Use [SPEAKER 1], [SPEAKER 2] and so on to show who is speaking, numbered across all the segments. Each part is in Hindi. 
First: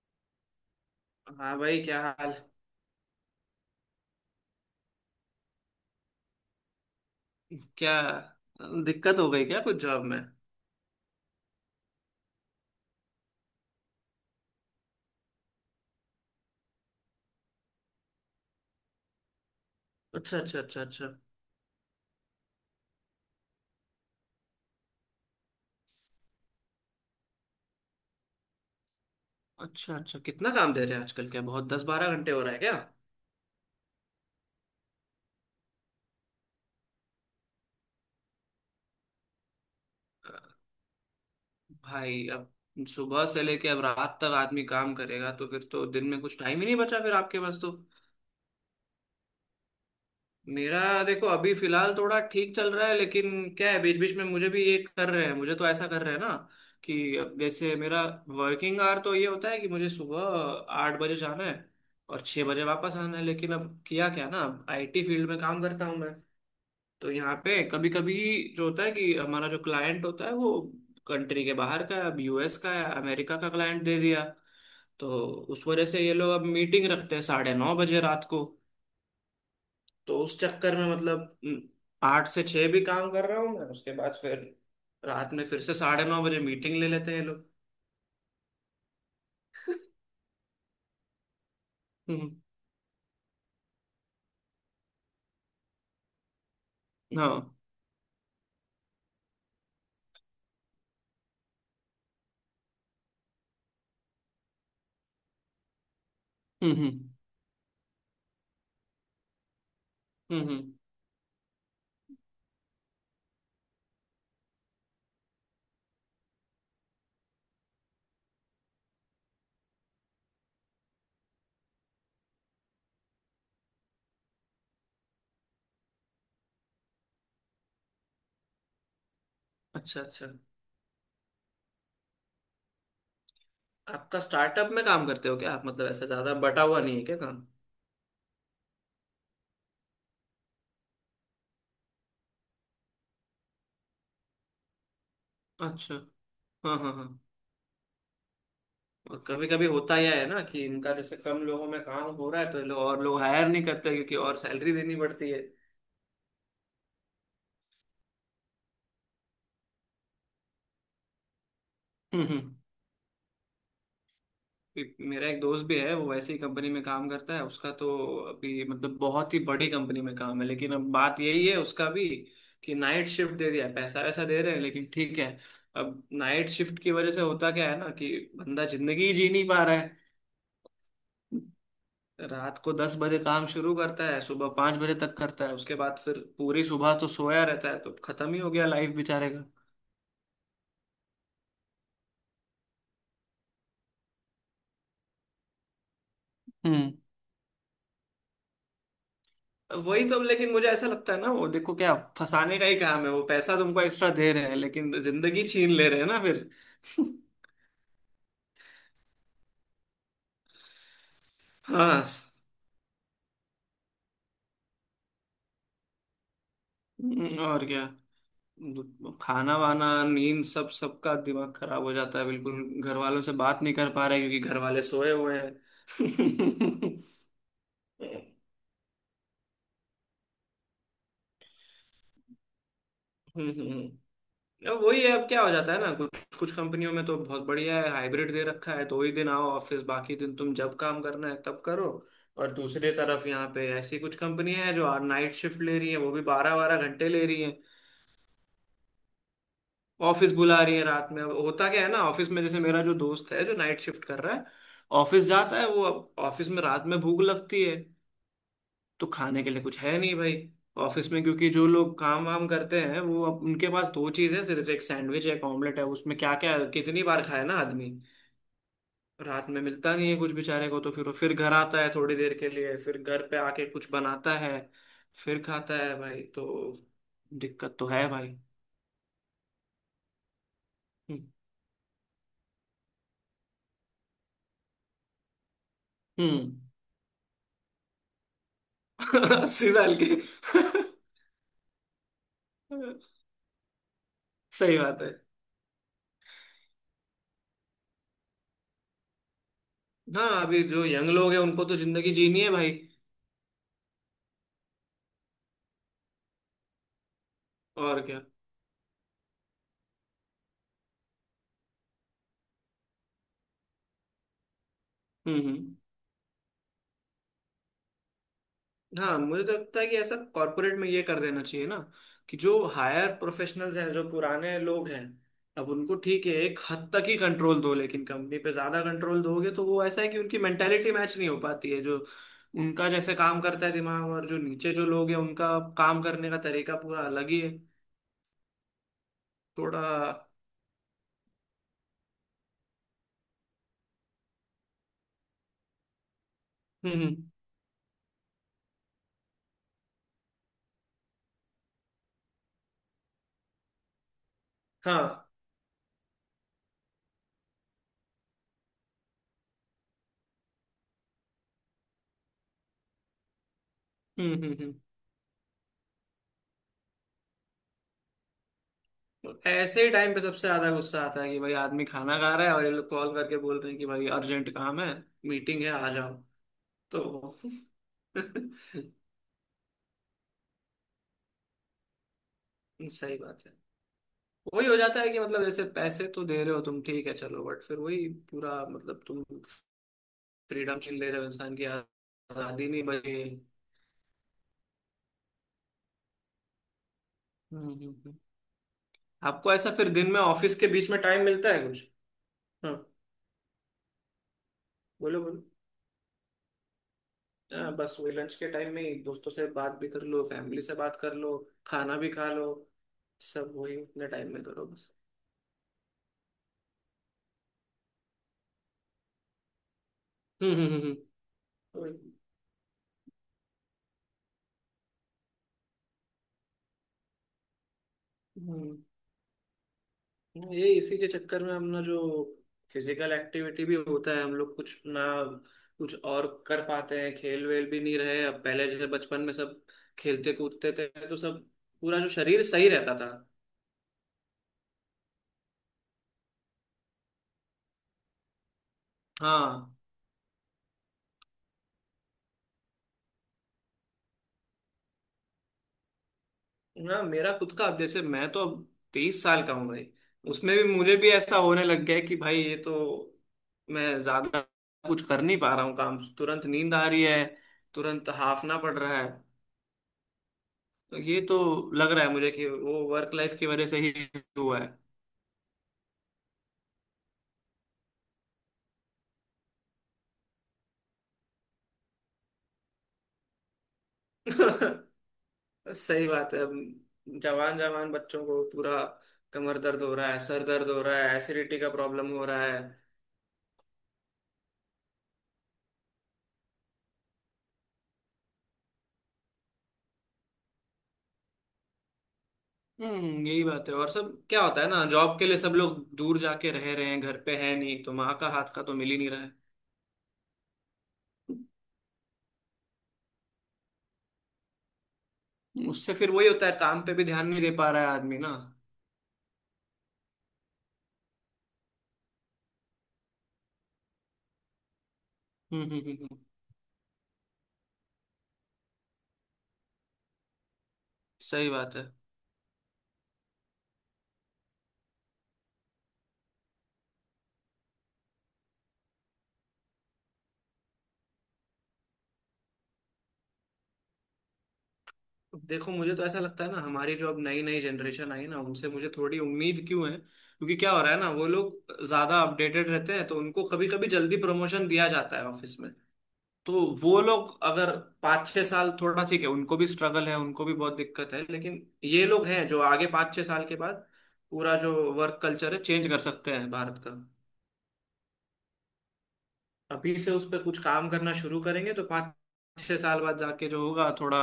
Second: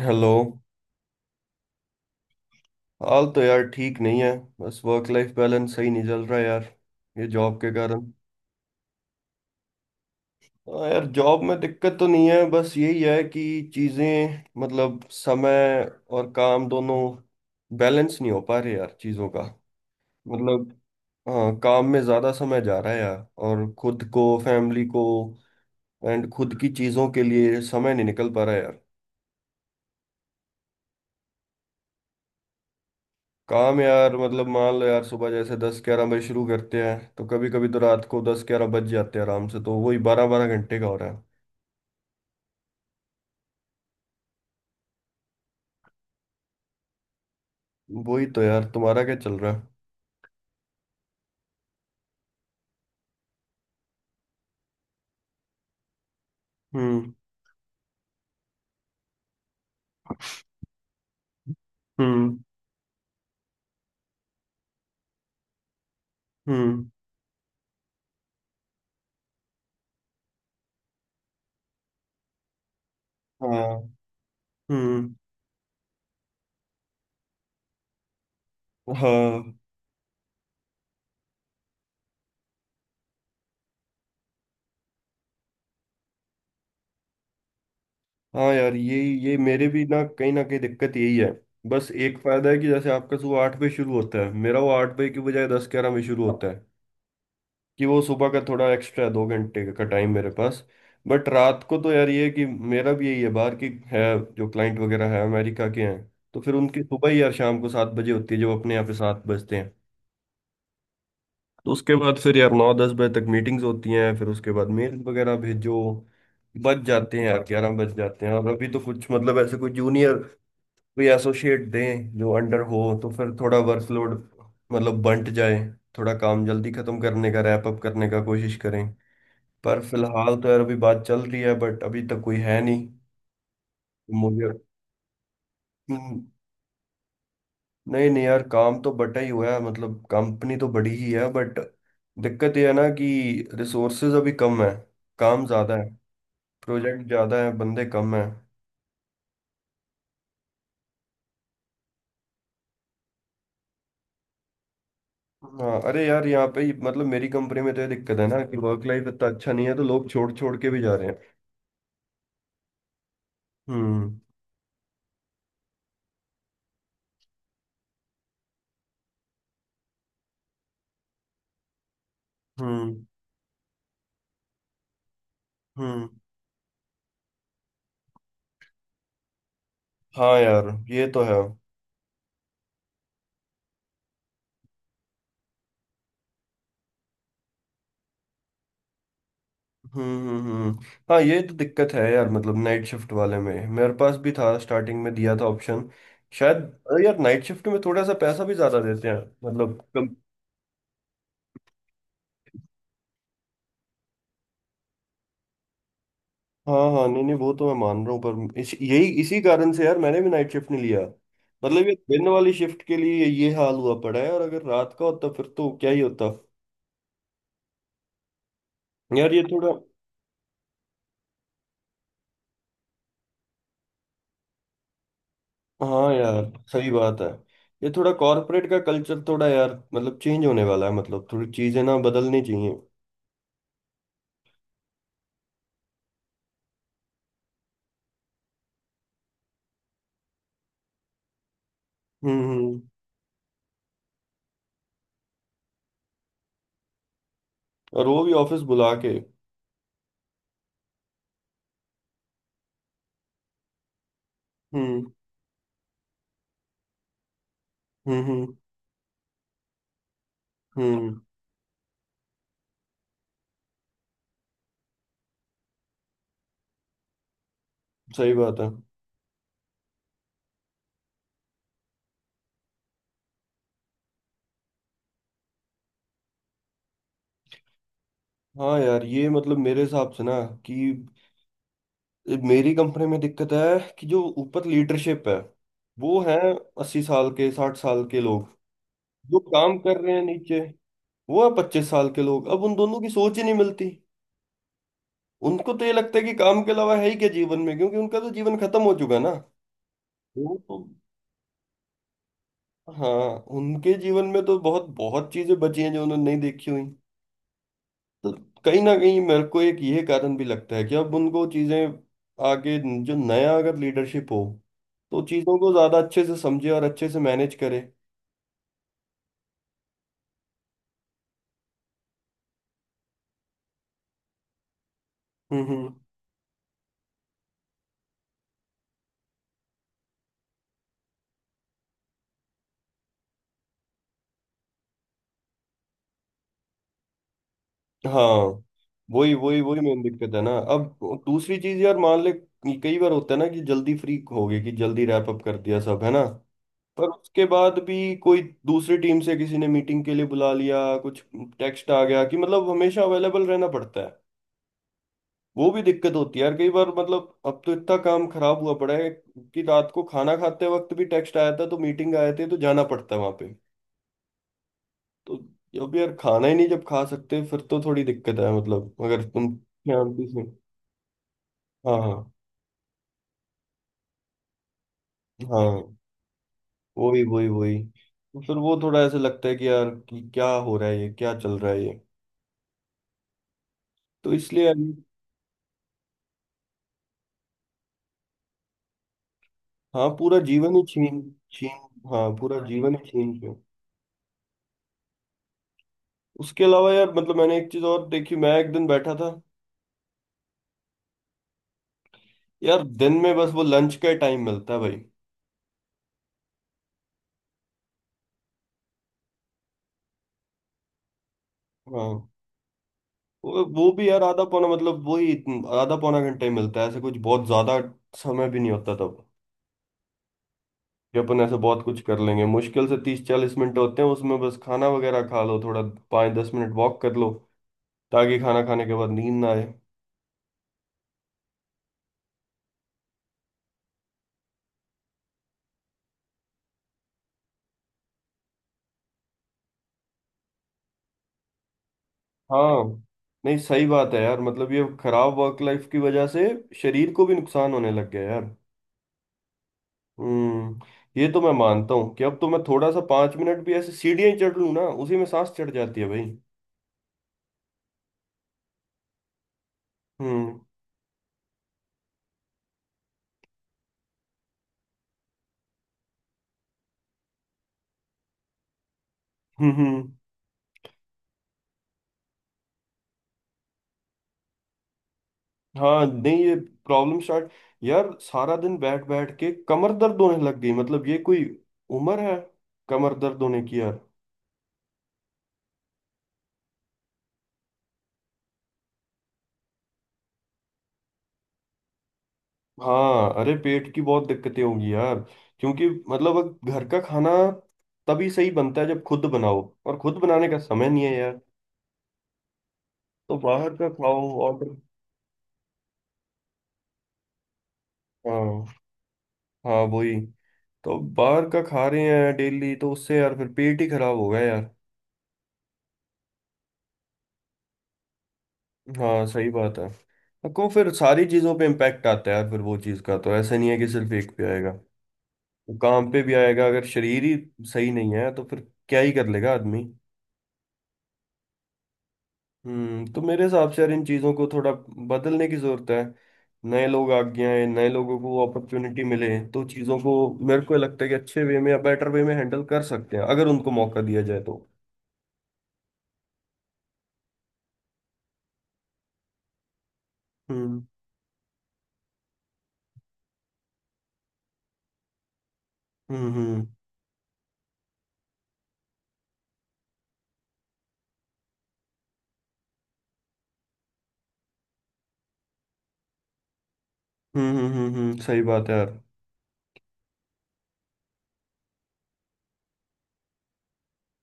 [SPEAKER 1] हेलो।
[SPEAKER 2] हाँ भाई, क्या हाल?
[SPEAKER 1] हाल तो यार ठीक नहीं है। बस वर्क लाइफ बैलेंस सही नहीं चल रहा यार। ये जॉब के
[SPEAKER 2] क्या
[SPEAKER 1] कारण।
[SPEAKER 2] दिक्कत हो गई क्या कुछ जॉब में?
[SPEAKER 1] हाँ यार, जॉब में दिक्कत तो नहीं है, बस यही है कि चीज़ें मतलब समय और काम दोनों बैलेंस नहीं हो पा रहे यार, चीज़ों का।
[SPEAKER 2] अच्छा अच्छा
[SPEAKER 1] मतलब
[SPEAKER 2] अच्छा अच्छा।
[SPEAKER 1] हाँ, काम में ज़्यादा समय जा रहा है यार, और खुद को फैमिली को एंड खुद की चीज़ों के लिए समय नहीं निकल पा रहा है यार।
[SPEAKER 2] अच्छा अच्छा, कितना काम दे रहे हैं आजकल? क्या बहुत 10 12 घंटे हो रहा है क्या?
[SPEAKER 1] काम यार मतलब मान लो यार, सुबह जैसे 10 11 बजे शुरू करते हैं तो कभी कभी तो रात को 10 11 बज जाते हैं आराम से, तो वही 12-12 घंटे का हो रहा है।
[SPEAKER 2] भाई, अब सुबह से लेके अब रात तक आदमी काम करेगा तो फिर तो दिन में कुछ टाइम ही नहीं बचा फिर आपके पास तो।
[SPEAKER 1] वही तो यार, तुम्हारा क्या चल रहा है?
[SPEAKER 2] मेरा देखो, अभी फिलहाल थोड़ा ठीक चल रहा है, लेकिन क्या है, बीच बीच में मुझे भी ये कर रहे हैं, मुझे तो ऐसा कर रहे हैं ना,
[SPEAKER 1] हम्म।
[SPEAKER 2] कि अब जैसे मेरा वर्किंग आवर तो ये होता है कि मुझे सुबह 8 बजे जाना है और
[SPEAKER 1] हम्म।
[SPEAKER 2] 6 बजे वापस आना है। लेकिन अब किया क्या ना, अब आईटी फील्ड में काम करता हूँ मैं,
[SPEAKER 1] हम्म।
[SPEAKER 2] तो यहाँ पे कभी कभी जो होता है कि हमारा जो क्लाइंट होता है वो कंट्री के बाहर का है। अब यूएस का है, अमेरिका का
[SPEAKER 1] हाँ।
[SPEAKER 2] क्लाइंट दे दिया, तो
[SPEAKER 1] हम्म।
[SPEAKER 2] उस वजह से ये लोग अब मीटिंग रखते हैं 9:30 बजे रात को।
[SPEAKER 1] हाँ,
[SPEAKER 2] तो उस चक्कर में मतलब 8 से 6 भी काम कर रहा हूँ मैं, उसके बाद फिर रात में फिर से 9:30 बजे मीटिंग ले लेते हैं ये लोग।
[SPEAKER 1] हाँ यार यही ये मेरे भी ना कहीं दिक्कत यही है। बस एक
[SPEAKER 2] हम्म।
[SPEAKER 1] फायदा है कि जैसे आपका सुबह 8 बजे शुरू होता है, मेरा वो 8 बजे की बजाय 10 11 बजे शुरू होता है।
[SPEAKER 2] हाँ।
[SPEAKER 1] कि वो सुबह का थोड़ा एक्स्ट्रा 2 घंटे का टाइम मेरे पास। बट रात को तो यार ये है कि मेरा भी यही है, बाहर की है जो क्लाइंट वगैरह है, अमेरिका के हैं। तो फिर उनकी सुबह
[SPEAKER 2] हम्म।
[SPEAKER 1] ही यार शाम को 7 बजे होती है, जो अपने यहाँ पे 7 बजते हैं।
[SPEAKER 2] हम्म हम्म।
[SPEAKER 1] तो उसके बाद फिर यार 9 10 बजे तक मीटिंग्स होती हैं, फिर उसके बाद मेल वगैरह भेजो, बज जाते हैं यार 11 बज जाते हैं। और अभी तो कुछ मतलब ऐसे कोई जूनियर, कोई एसोसिएट दें जो अंडर हो तो फिर थोड़ा वर्कलोड मतलब बंट जाए, थोड़ा काम जल्दी खत्म करने का रैप अप करने का कोशिश करें। पर
[SPEAKER 2] अच्छा अच्छा,
[SPEAKER 1] फिलहाल तो यार अभी बात चल रही है बट अभी तक कोई है नहीं।
[SPEAKER 2] आपका
[SPEAKER 1] मुझे
[SPEAKER 2] स्टार्टअप में काम करते हो क्या आप? मतलब ऐसा
[SPEAKER 1] हम्म,
[SPEAKER 2] ज्यादा बटा हुआ नहीं है क्या काम?
[SPEAKER 1] नहीं नहीं यार, काम तो बटा ही हुआ है, मतलब कंपनी तो बड़ी ही है बट दिक्कत ये है ना कि रिसोर्सेज अभी कम है, काम ज़्यादा है,
[SPEAKER 2] अच्छा। हाँ हाँ
[SPEAKER 1] प्रोजेक्ट
[SPEAKER 2] हाँ।
[SPEAKER 1] ज़्यादा है, बंदे कम है।
[SPEAKER 2] और कभी कभी होता यह है ना कि इनका जैसे कम लोगों में काम हो रहा है तो ये लोग और लोग हायर नहीं करते, क्योंकि और सैलरी देनी पड़ती है।
[SPEAKER 1] हाँ अरे यार यहाँ पे मतलब मेरी कंपनी में तो ये दिक्कत है ना कि वर्क लाइफ इतना अच्छा नहीं है तो लोग छोड़ छोड़ के भी जा रहे हैं।
[SPEAKER 2] हम्म।
[SPEAKER 1] हम्म
[SPEAKER 2] मेरा एक दोस्त भी है, वो वैसे ही कंपनी में काम करता है, उसका तो अभी मतलब बहुत ही बड़ी कंपनी में काम है। लेकिन अब बात यही है उसका भी, कि
[SPEAKER 1] हम्म
[SPEAKER 2] नाइट शिफ्ट दे दिया है। पैसा वैसा दे रहे हैं लेकिन ठीक है, अब
[SPEAKER 1] हम्म।
[SPEAKER 2] नाइट शिफ्ट की वजह से होता क्या है ना कि बंदा जिंदगी ही जी नहीं पा रहा है।
[SPEAKER 1] हाँ यार ये तो है।
[SPEAKER 2] रात को 10 बजे काम शुरू करता है, सुबह 5 बजे तक करता है, उसके बाद फिर पूरी सुबह तो सोया रहता है, तो खत्म ही हो गया लाइफ बेचारे का।
[SPEAKER 1] हम्म हम्म हम्म। हाँ ये तो दिक्कत है यार, मतलब नाइट शिफ्ट वाले में मेरे पास भी था, स्टार्टिंग में दिया था ऑप्शन शायद।
[SPEAKER 2] हम्म।
[SPEAKER 1] अरे यार नाइट शिफ्ट में थोड़ा सा पैसा भी ज्यादा देते हैं, मतलब
[SPEAKER 2] वही
[SPEAKER 1] कम।
[SPEAKER 2] तो, लेकिन मुझे ऐसा लगता है ना, वो देखो क्या फंसाने का ही काम है, वो पैसा तुमको एक्स्ट्रा दे रहे हैं लेकिन जिंदगी छीन ले रहे हैं ना फिर।
[SPEAKER 1] हाँ हाँ, नहीं नहीं, वो तो मैं मान रहा हूँ। पर यही इसी कारण से यार मैंने भी नाइट शिफ्ट नहीं लिया। मतलब ये
[SPEAKER 2] हाँ,
[SPEAKER 1] दिन वाली शिफ्ट के लिए ये हाल हुआ पड़ा है, और अगर रात का होता फिर तो क्या ही होता।
[SPEAKER 2] और क्या।
[SPEAKER 1] यार ये
[SPEAKER 2] खाना
[SPEAKER 1] थोड़ा।
[SPEAKER 2] वाना नींद सब, सबका दिमाग खराब हो जाता है बिल्कुल। घर वालों से बात नहीं कर पा रहे क्योंकि घर वाले सोए हुए हैं।
[SPEAKER 1] हाँ यार सही
[SPEAKER 2] हम्म,
[SPEAKER 1] बात है। ये थोड़ा कॉर्पोरेट का कल्चर थोड़ा यार मतलब चेंज होने वाला है, मतलब थोड़ी चीजें ना बदलनी चाहिए।
[SPEAKER 2] हम्म। अब वही है, अब क्या हो जाता है ना, कुछ कुछ कंपनियों में तो बहुत बढ़िया है, हाइब्रिड दे रखा है, तो वही दिन आओ ऑफिस, बाकी दिन तुम जब काम करना है तब करो। और
[SPEAKER 1] हम्म।
[SPEAKER 2] दूसरी तरफ यहाँ पे ऐसी कुछ कंपनियां हैं जो नाइट शिफ्ट ले रही हैं, वो भी 12 12 घंटे ले रही हैं।
[SPEAKER 1] और वो भी ऑफिस बुला के।
[SPEAKER 2] ऑफिस बुला रही हैं रात में। अब होता क्या है ना, ऑफिस में जैसे मेरा जो दोस्त है जो नाइट शिफ्ट कर रहा है,
[SPEAKER 1] हम्म
[SPEAKER 2] ऑफिस जाता है वो, अब ऑफिस में रात में भूख लगती है
[SPEAKER 1] हम्म हम्म
[SPEAKER 2] तो खाने के लिए कुछ है नहीं भाई ऑफिस
[SPEAKER 1] हम्म।
[SPEAKER 2] में। क्योंकि जो लोग काम वाम करते हैं वो, अब उनके पास दो चीज़ है सिर्फ, एक सैंडविच है एक ऑमलेट है, उसमें क्या क्या कितनी बार खाए ना आदमी।
[SPEAKER 1] सही बात है।
[SPEAKER 2] रात में मिलता नहीं है कुछ बेचारे को, तो फिर वो फिर घर आता है थोड़ी देर के लिए, फिर घर पे आके कुछ बनाता है फिर खाता है भाई। तो दिक्कत तो है भाई।
[SPEAKER 1] हाँ यार ये मतलब मेरे हिसाब से ना कि मेरी कंपनी में दिक्कत है कि जो ऊपर लीडरशिप है, वो है
[SPEAKER 2] हम्म।
[SPEAKER 1] 80 साल के 60 साल के लोग। जो
[SPEAKER 2] अस्सी
[SPEAKER 1] काम
[SPEAKER 2] साल
[SPEAKER 1] कर
[SPEAKER 2] के।
[SPEAKER 1] रहे हैं नीचे, वो है 25 साल के लोग, अब उन दोनों की सोच ही नहीं मिलती।
[SPEAKER 2] सही बात है।
[SPEAKER 1] उनको तो ये लगता है कि काम के अलावा है ही क्या जीवन में, क्योंकि उनका तो जीवन खत्म हो चुका है ना।
[SPEAKER 2] हाँ,
[SPEAKER 1] वो
[SPEAKER 2] अभी
[SPEAKER 1] तो
[SPEAKER 2] जो यंग लोग हैं उनको तो जिंदगी जीनी है भाई।
[SPEAKER 1] हाँ उनके जीवन में तो बहुत बहुत चीजें बची हैं जो उन्होंने नहीं देखी हुई।
[SPEAKER 2] और क्या।
[SPEAKER 1] तो कहीं ना कहीं मेरे को एक ये कारण भी लगता है कि अब उनको चीजें आगे, जो नया अगर लीडरशिप हो तो चीजों को
[SPEAKER 2] हम्म।
[SPEAKER 1] ज्यादा अच्छे से समझे और अच्छे से मैनेज करे।
[SPEAKER 2] हाँ, मुझे तो लगता है कि ऐसा कॉर्पोरेट में ये कर देना चाहिए ना, कि जो हायर प्रोफेशनल्स हैं, जो पुराने लोग हैं,
[SPEAKER 1] हम्म
[SPEAKER 2] अब
[SPEAKER 1] हम्म।
[SPEAKER 2] उनको ठीक है एक हद तक ही कंट्रोल दो, लेकिन कंपनी पे ज्यादा कंट्रोल दोगे तो वो ऐसा है कि उनकी मेंटेलिटी मैच नहीं हो पाती है, जो उनका जैसे काम करता है दिमाग, और जो नीचे जो लोग हैं उनका काम करने का तरीका पूरा अलग ही है।
[SPEAKER 1] हाँ वही वही वही
[SPEAKER 2] थोड़ा।
[SPEAKER 1] मेन दिक्कत है ना अब। दूसरी चीज यार मान ले, कई बार होता है ना कि जल्दी फ्री हो गए कि जल्दी रैप अप कर दिया सब है ना, पर
[SPEAKER 2] हम्म।
[SPEAKER 1] उसके बाद भी कोई दूसरी टीम से किसी ने मीटिंग के लिए बुला लिया, कुछ टेक्स्ट आ गया, कि मतलब हमेशा अवेलेबल रहना पड़ता है।
[SPEAKER 2] हाँ।
[SPEAKER 1] वो भी दिक्कत होती है यार कई बार, मतलब अब तो इतना काम खराब हुआ पड़ा है कि रात को खाना खाते वक्त भी टेक्स्ट आया था तो मीटिंग आए थे तो जाना पड़ता है वहां पे।
[SPEAKER 2] हम्म।
[SPEAKER 1] तो अब यार खाना ही नहीं जब खा सकते फिर तो थोड़ी दिक्कत है, मतलब अगर
[SPEAKER 2] तो
[SPEAKER 1] तुम
[SPEAKER 2] ऐसे ही
[SPEAKER 1] ध्यान
[SPEAKER 2] टाइम पे
[SPEAKER 1] भी
[SPEAKER 2] सबसे
[SPEAKER 1] से।
[SPEAKER 2] ज्यादा गुस्सा आता है कि भाई आदमी
[SPEAKER 1] हाँ हाँ
[SPEAKER 2] खाना खा रहा है और ये लोग कॉल करके बोल रहे हैं कि भाई अर्जेंट काम है, मीटिंग है
[SPEAKER 1] हाँ
[SPEAKER 2] आ जाओ।
[SPEAKER 1] वही
[SPEAKER 2] तो
[SPEAKER 1] वही वही तो फिर वो थोड़ा ऐसे लगता है कि यार कि क्या हो रहा है ये, क्या चल रहा है ये।
[SPEAKER 2] सही बात है।
[SPEAKER 1] तो इसलिए
[SPEAKER 2] वही
[SPEAKER 1] यार।
[SPEAKER 2] हो जाता है कि मतलब जैसे पैसे तो दे रहे हो तुम ठीक है चलो, बट फिर वही पूरा मतलब तुम
[SPEAKER 1] हाँ पूरा जीवन
[SPEAKER 2] फ्रीडम
[SPEAKER 1] ही
[SPEAKER 2] छीन ले
[SPEAKER 1] छीन
[SPEAKER 2] रहे हो, इंसान की
[SPEAKER 1] छीन। हाँ पूरा
[SPEAKER 2] आजादी नहीं
[SPEAKER 1] जीवन ही
[SPEAKER 2] बची।
[SPEAKER 1] छीन पे। उसके अलावा यार मतलब मैंने एक चीज
[SPEAKER 2] हम्म।
[SPEAKER 1] और
[SPEAKER 2] हम्म।
[SPEAKER 1] देखी, मैं एक दिन बैठा था।
[SPEAKER 2] आपको ऐसा फिर दिन में ऑफिस के बीच में टाइम मिलता है कुछ? हाँ,
[SPEAKER 1] यार दिन में बस वो लंच का टाइम मिलता है भाई।
[SPEAKER 2] बोलो बोलो। हाँ, बस वही लंच के टाइम में ही दोस्तों से बात भी कर लो, फैमिली से बात कर लो, खाना भी
[SPEAKER 1] हाँ।
[SPEAKER 2] खा लो, सब
[SPEAKER 1] वो
[SPEAKER 2] वही
[SPEAKER 1] वो भी
[SPEAKER 2] उतने
[SPEAKER 1] यार
[SPEAKER 2] टाइम में
[SPEAKER 1] आधा
[SPEAKER 2] करो
[SPEAKER 1] पौना
[SPEAKER 2] बस।
[SPEAKER 1] मतलब वही आधा पौना घंटा ही मिलता है, ऐसे कुछ बहुत ज्यादा समय भी नहीं होता तब कि
[SPEAKER 2] हम्म।
[SPEAKER 1] अपन ऐसे बहुत कुछ
[SPEAKER 2] वही।
[SPEAKER 1] कर लेंगे, मुश्किल से 30 40 मिनट होते हैं उसमें, बस खाना वगैरह खा लो थोड़ा 5 10 मिनट वॉक कर लो ताकि खाना
[SPEAKER 2] हम्म।
[SPEAKER 1] खाने के बाद नींद ना आए।
[SPEAKER 2] ये इसी के चक्कर में हमने जो फिजिकल एक्टिविटी भी होता है, हम लोग कुछ ना कुछ और कर पाते हैं। खेल वेल भी नहीं रहे, अब पहले जैसे बचपन में सब खेलते कूदते थे, तो सब पूरा जो शरीर सही
[SPEAKER 1] हाँ
[SPEAKER 2] रहता था।
[SPEAKER 1] नहीं सही बात है यार, मतलब ये खराब वर्क लाइफ की वजह से शरीर को भी नुकसान होने लग गया है यार।
[SPEAKER 2] हाँ।
[SPEAKER 1] हम्म। ये तो मैं मानता हूँ कि अब तो मैं थोड़ा सा 5 मिनट भी ऐसे सीढ़ियां ही चढ़ लूँ ना उसी में सांस चढ़ जाती है भाई।
[SPEAKER 2] ना मेरा खुद का अब जैसे, मैं तो अब 23 साल का हूँ भाई, उसमें
[SPEAKER 1] हम्म
[SPEAKER 2] भी मुझे भी ऐसा होने लग गया है कि भाई ये तो, मैं ज्यादा कुछ कर नहीं पा रहा हूँ काम, तुरंत नींद आ रही है, तुरंत हाफना पड़ रहा है।
[SPEAKER 1] हम्म।
[SPEAKER 2] तो ये तो लग रहा है मुझे कि वो वर्क लाइफ की वजह से ही हुआ है।
[SPEAKER 1] हाँ नहीं ये प्रॉब्लम स्टार्ट, यार सारा दिन बैठ बैठ के कमर दर्द होने लग गई, मतलब ये कोई उम्र है कमर दर्द होने की यार।
[SPEAKER 2] सही बात है। अब जवान जवान बच्चों को पूरा कमर दर्द हो रहा है, सर दर्द हो रहा है, एसिडिटी का प्रॉब्लम हो रहा है।
[SPEAKER 1] हाँ अरे पेट की बहुत दिक्कतें होंगी यार, क्योंकि मतलब अब घर का खाना तभी सही बनता है जब खुद बनाओ और खुद बनाने का समय नहीं है यार,
[SPEAKER 2] हम्म,
[SPEAKER 1] तो
[SPEAKER 2] यही बात
[SPEAKER 1] बाहर
[SPEAKER 2] है।
[SPEAKER 1] का
[SPEAKER 2] और सब
[SPEAKER 1] खाओ
[SPEAKER 2] क्या होता है
[SPEAKER 1] ऑर्डर।
[SPEAKER 2] ना, जॉब के लिए सब लोग दूर जाके रह रहे हैं, घर पे है नहीं, तो माँ का
[SPEAKER 1] हाँ
[SPEAKER 2] हाथ का तो मिल ही नहीं रहा है।
[SPEAKER 1] हाँ वही, तो बाहर का खा रहे हैं डेली तो उससे यार फिर पेट ही खराब होगा यार।
[SPEAKER 2] उससे फिर वही होता है, काम पे भी ध्यान नहीं दे पा रहा है आदमी ना।
[SPEAKER 1] हाँ सही बात है। को फिर सारी चीज़ों पे इम्पैक्ट आता है यार, फिर वो चीज़ का तो ऐसा नहीं है कि सिर्फ एक पे आएगा, वो काम
[SPEAKER 2] हम्म।
[SPEAKER 1] पे भी आएगा, अगर शरीर ही सही नहीं है तो फिर क्या ही कर लेगा आदमी।
[SPEAKER 2] सही बात है।
[SPEAKER 1] तो मेरे हिसाब से यार इन चीज़ों को थोड़ा बदलने की ज़रूरत है, नए लोग आगे आए, नए लोगों को अपॉर्चुनिटी मिले तो चीज़ों को मेरे को लगता है कि अच्छे वे में या बेटर वे में हैंडल कर सकते हैं अगर उनको मौका दिया जाए तो।
[SPEAKER 2] देखो मुझे तो ऐसा लगता है ना, हमारी जो अब नई नई जनरेशन आई है ना, उनसे मुझे थोड़ी उम्मीद क्यों है, क्योंकि क्या हो
[SPEAKER 1] हम्म
[SPEAKER 2] रहा है ना, वो लोग ज्यादा अपडेटेड रहते हैं, तो उनको कभी कभी जल्दी प्रमोशन दिया जाता है ऑफिस में।
[SPEAKER 1] हम्म
[SPEAKER 2] तो
[SPEAKER 1] हम्म
[SPEAKER 2] वो लोग अगर 5 6 साल, थोड़ा ठीक है उनको भी स्ट्रगल है, उनको भी बहुत दिक्कत है, लेकिन ये लोग हैं जो आगे 5 6 साल के बाद पूरा जो वर्क कल्चर है चेंज कर सकते हैं भारत का।
[SPEAKER 1] सही बात है यार।
[SPEAKER 2] अभी से उस पर कुछ काम करना शुरू करेंगे तो 5 6 साल बाद जाके जो होगा, थोड़ा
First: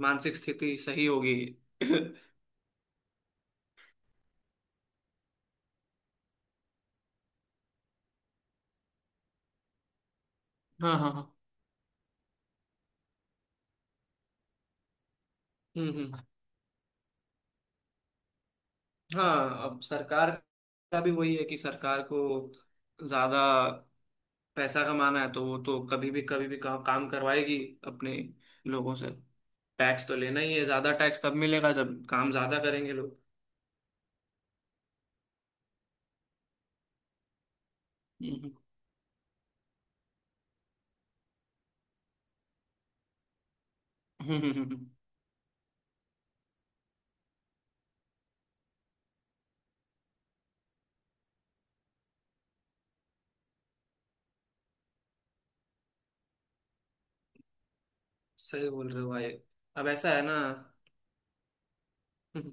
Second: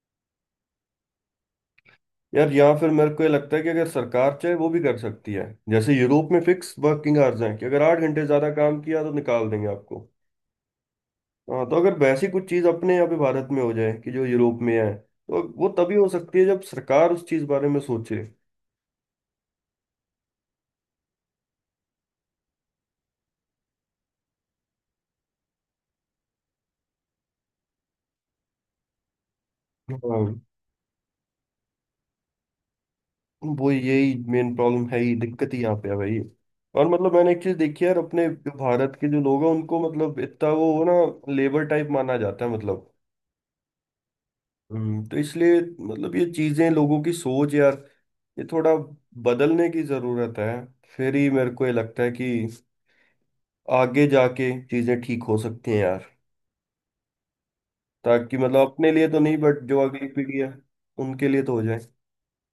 [SPEAKER 2] मानसिक स्थिति सही होगी।
[SPEAKER 1] यार यहाँ फिर मेरे को ये लगता है कि अगर सरकार चाहे वो भी कर सकती है, जैसे यूरोप में फिक्स वर्किंग आवर्स हैं कि अगर 8 घंटे ज्यादा काम किया तो निकाल देंगे आपको।
[SPEAKER 2] हाँ हाँ हाँ।
[SPEAKER 1] हाँ तो अगर वैसी कुछ चीज अपने यहाँ पे भारत में हो जाए कि जो यूरोप में है, तो वो तभी हो
[SPEAKER 2] हम्म।
[SPEAKER 1] सकती है जब सरकार उस चीज बारे में सोचे।
[SPEAKER 2] हाँ अब सरकार का भी वही है, कि सरकार को ज्यादा पैसा कमाना है तो वो तो कभी भी कभी भी काम करवाएगी अपने लोगों से। टैक्स तो
[SPEAKER 1] हाँ
[SPEAKER 2] लेना ही है, ज्यादा टैक्स तब मिलेगा जब काम ज्यादा करेंगे लोग।
[SPEAKER 1] वो यही मेन प्रॉब्लम है ही, दिक्कत ही यहाँ पे है भाई। और मतलब मैंने एक चीज देखी है यार, अपने जो
[SPEAKER 2] हम्म,
[SPEAKER 1] भारत के जो लोग हैं उनको मतलब इतना वो ना लेबर टाइप माना जाता है मतलब।
[SPEAKER 2] हम्म।
[SPEAKER 1] तो इसलिए मतलब ये चीजें लोगों की सोच यार ये थोड़ा बदलने की जरूरत है, फिर ही मेरे को ये लगता है कि आगे जाके चीजें ठीक हो सकती हैं यार, ताकि मतलब
[SPEAKER 2] सही बोल
[SPEAKER 1] अपने
[SPEAKER 2] रहे
[SPEAKER 1] लिए
[SPEAKER 2] हो
[SPEAKER 1] तो
[SPEAKER 2] भाई।
[SPEAKER 1] नहीं बट जो
[SPEAKER 2] अब
[SPEAKER 1] अगली
[SPEAKER 2] ऐसा है ना,
[SPEAKER 1] पीढ़ी है उनके लिए तो हो जाए।
[SPEAKER 2] हम्म,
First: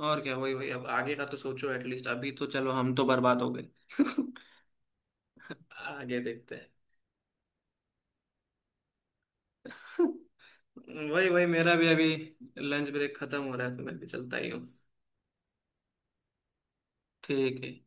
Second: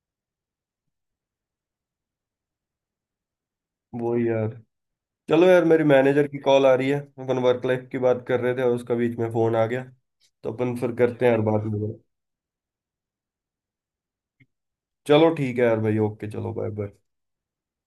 [SPEAKER 2] और क्या, वही वही, अब आगे का तो सोचो एटलीस्ट, अभी तो चलो हम तो बर्बाद हो गए।
[SPEAKER 1] वो ही यार, चलो यार मेरी
[SPEAKER 2] आगे
[SPEAKER 1] मैनेजर की
[SPEAKER 2] देखते
[SPEAKER 1] कॉल
[SPEAKER 2] हैं।
[SPEAKER 1] आ रही है, अपन वर्क लाइफ की बात कर रहे थे और उसका बीच में फोन आ गया। तो अपन फिर करते
[SPEAKER 2] वही
[SPEAKER 1] हैं यार
[SPEAKER 2] वही,
[SPEAKER 1] बाद
[SPEAKER 2] मेरा
[SPEAKER 1] में।
[SPEAKER 2] भी अभी लंच ब्रेक खत्म हो रहा है, तो मैं भी चलता ही हूँ।
[SPEAKER 1] चलो ठीक है यार भाई, ओके चलो, बाय बाय।
[SPEAKER 2] ठीक है।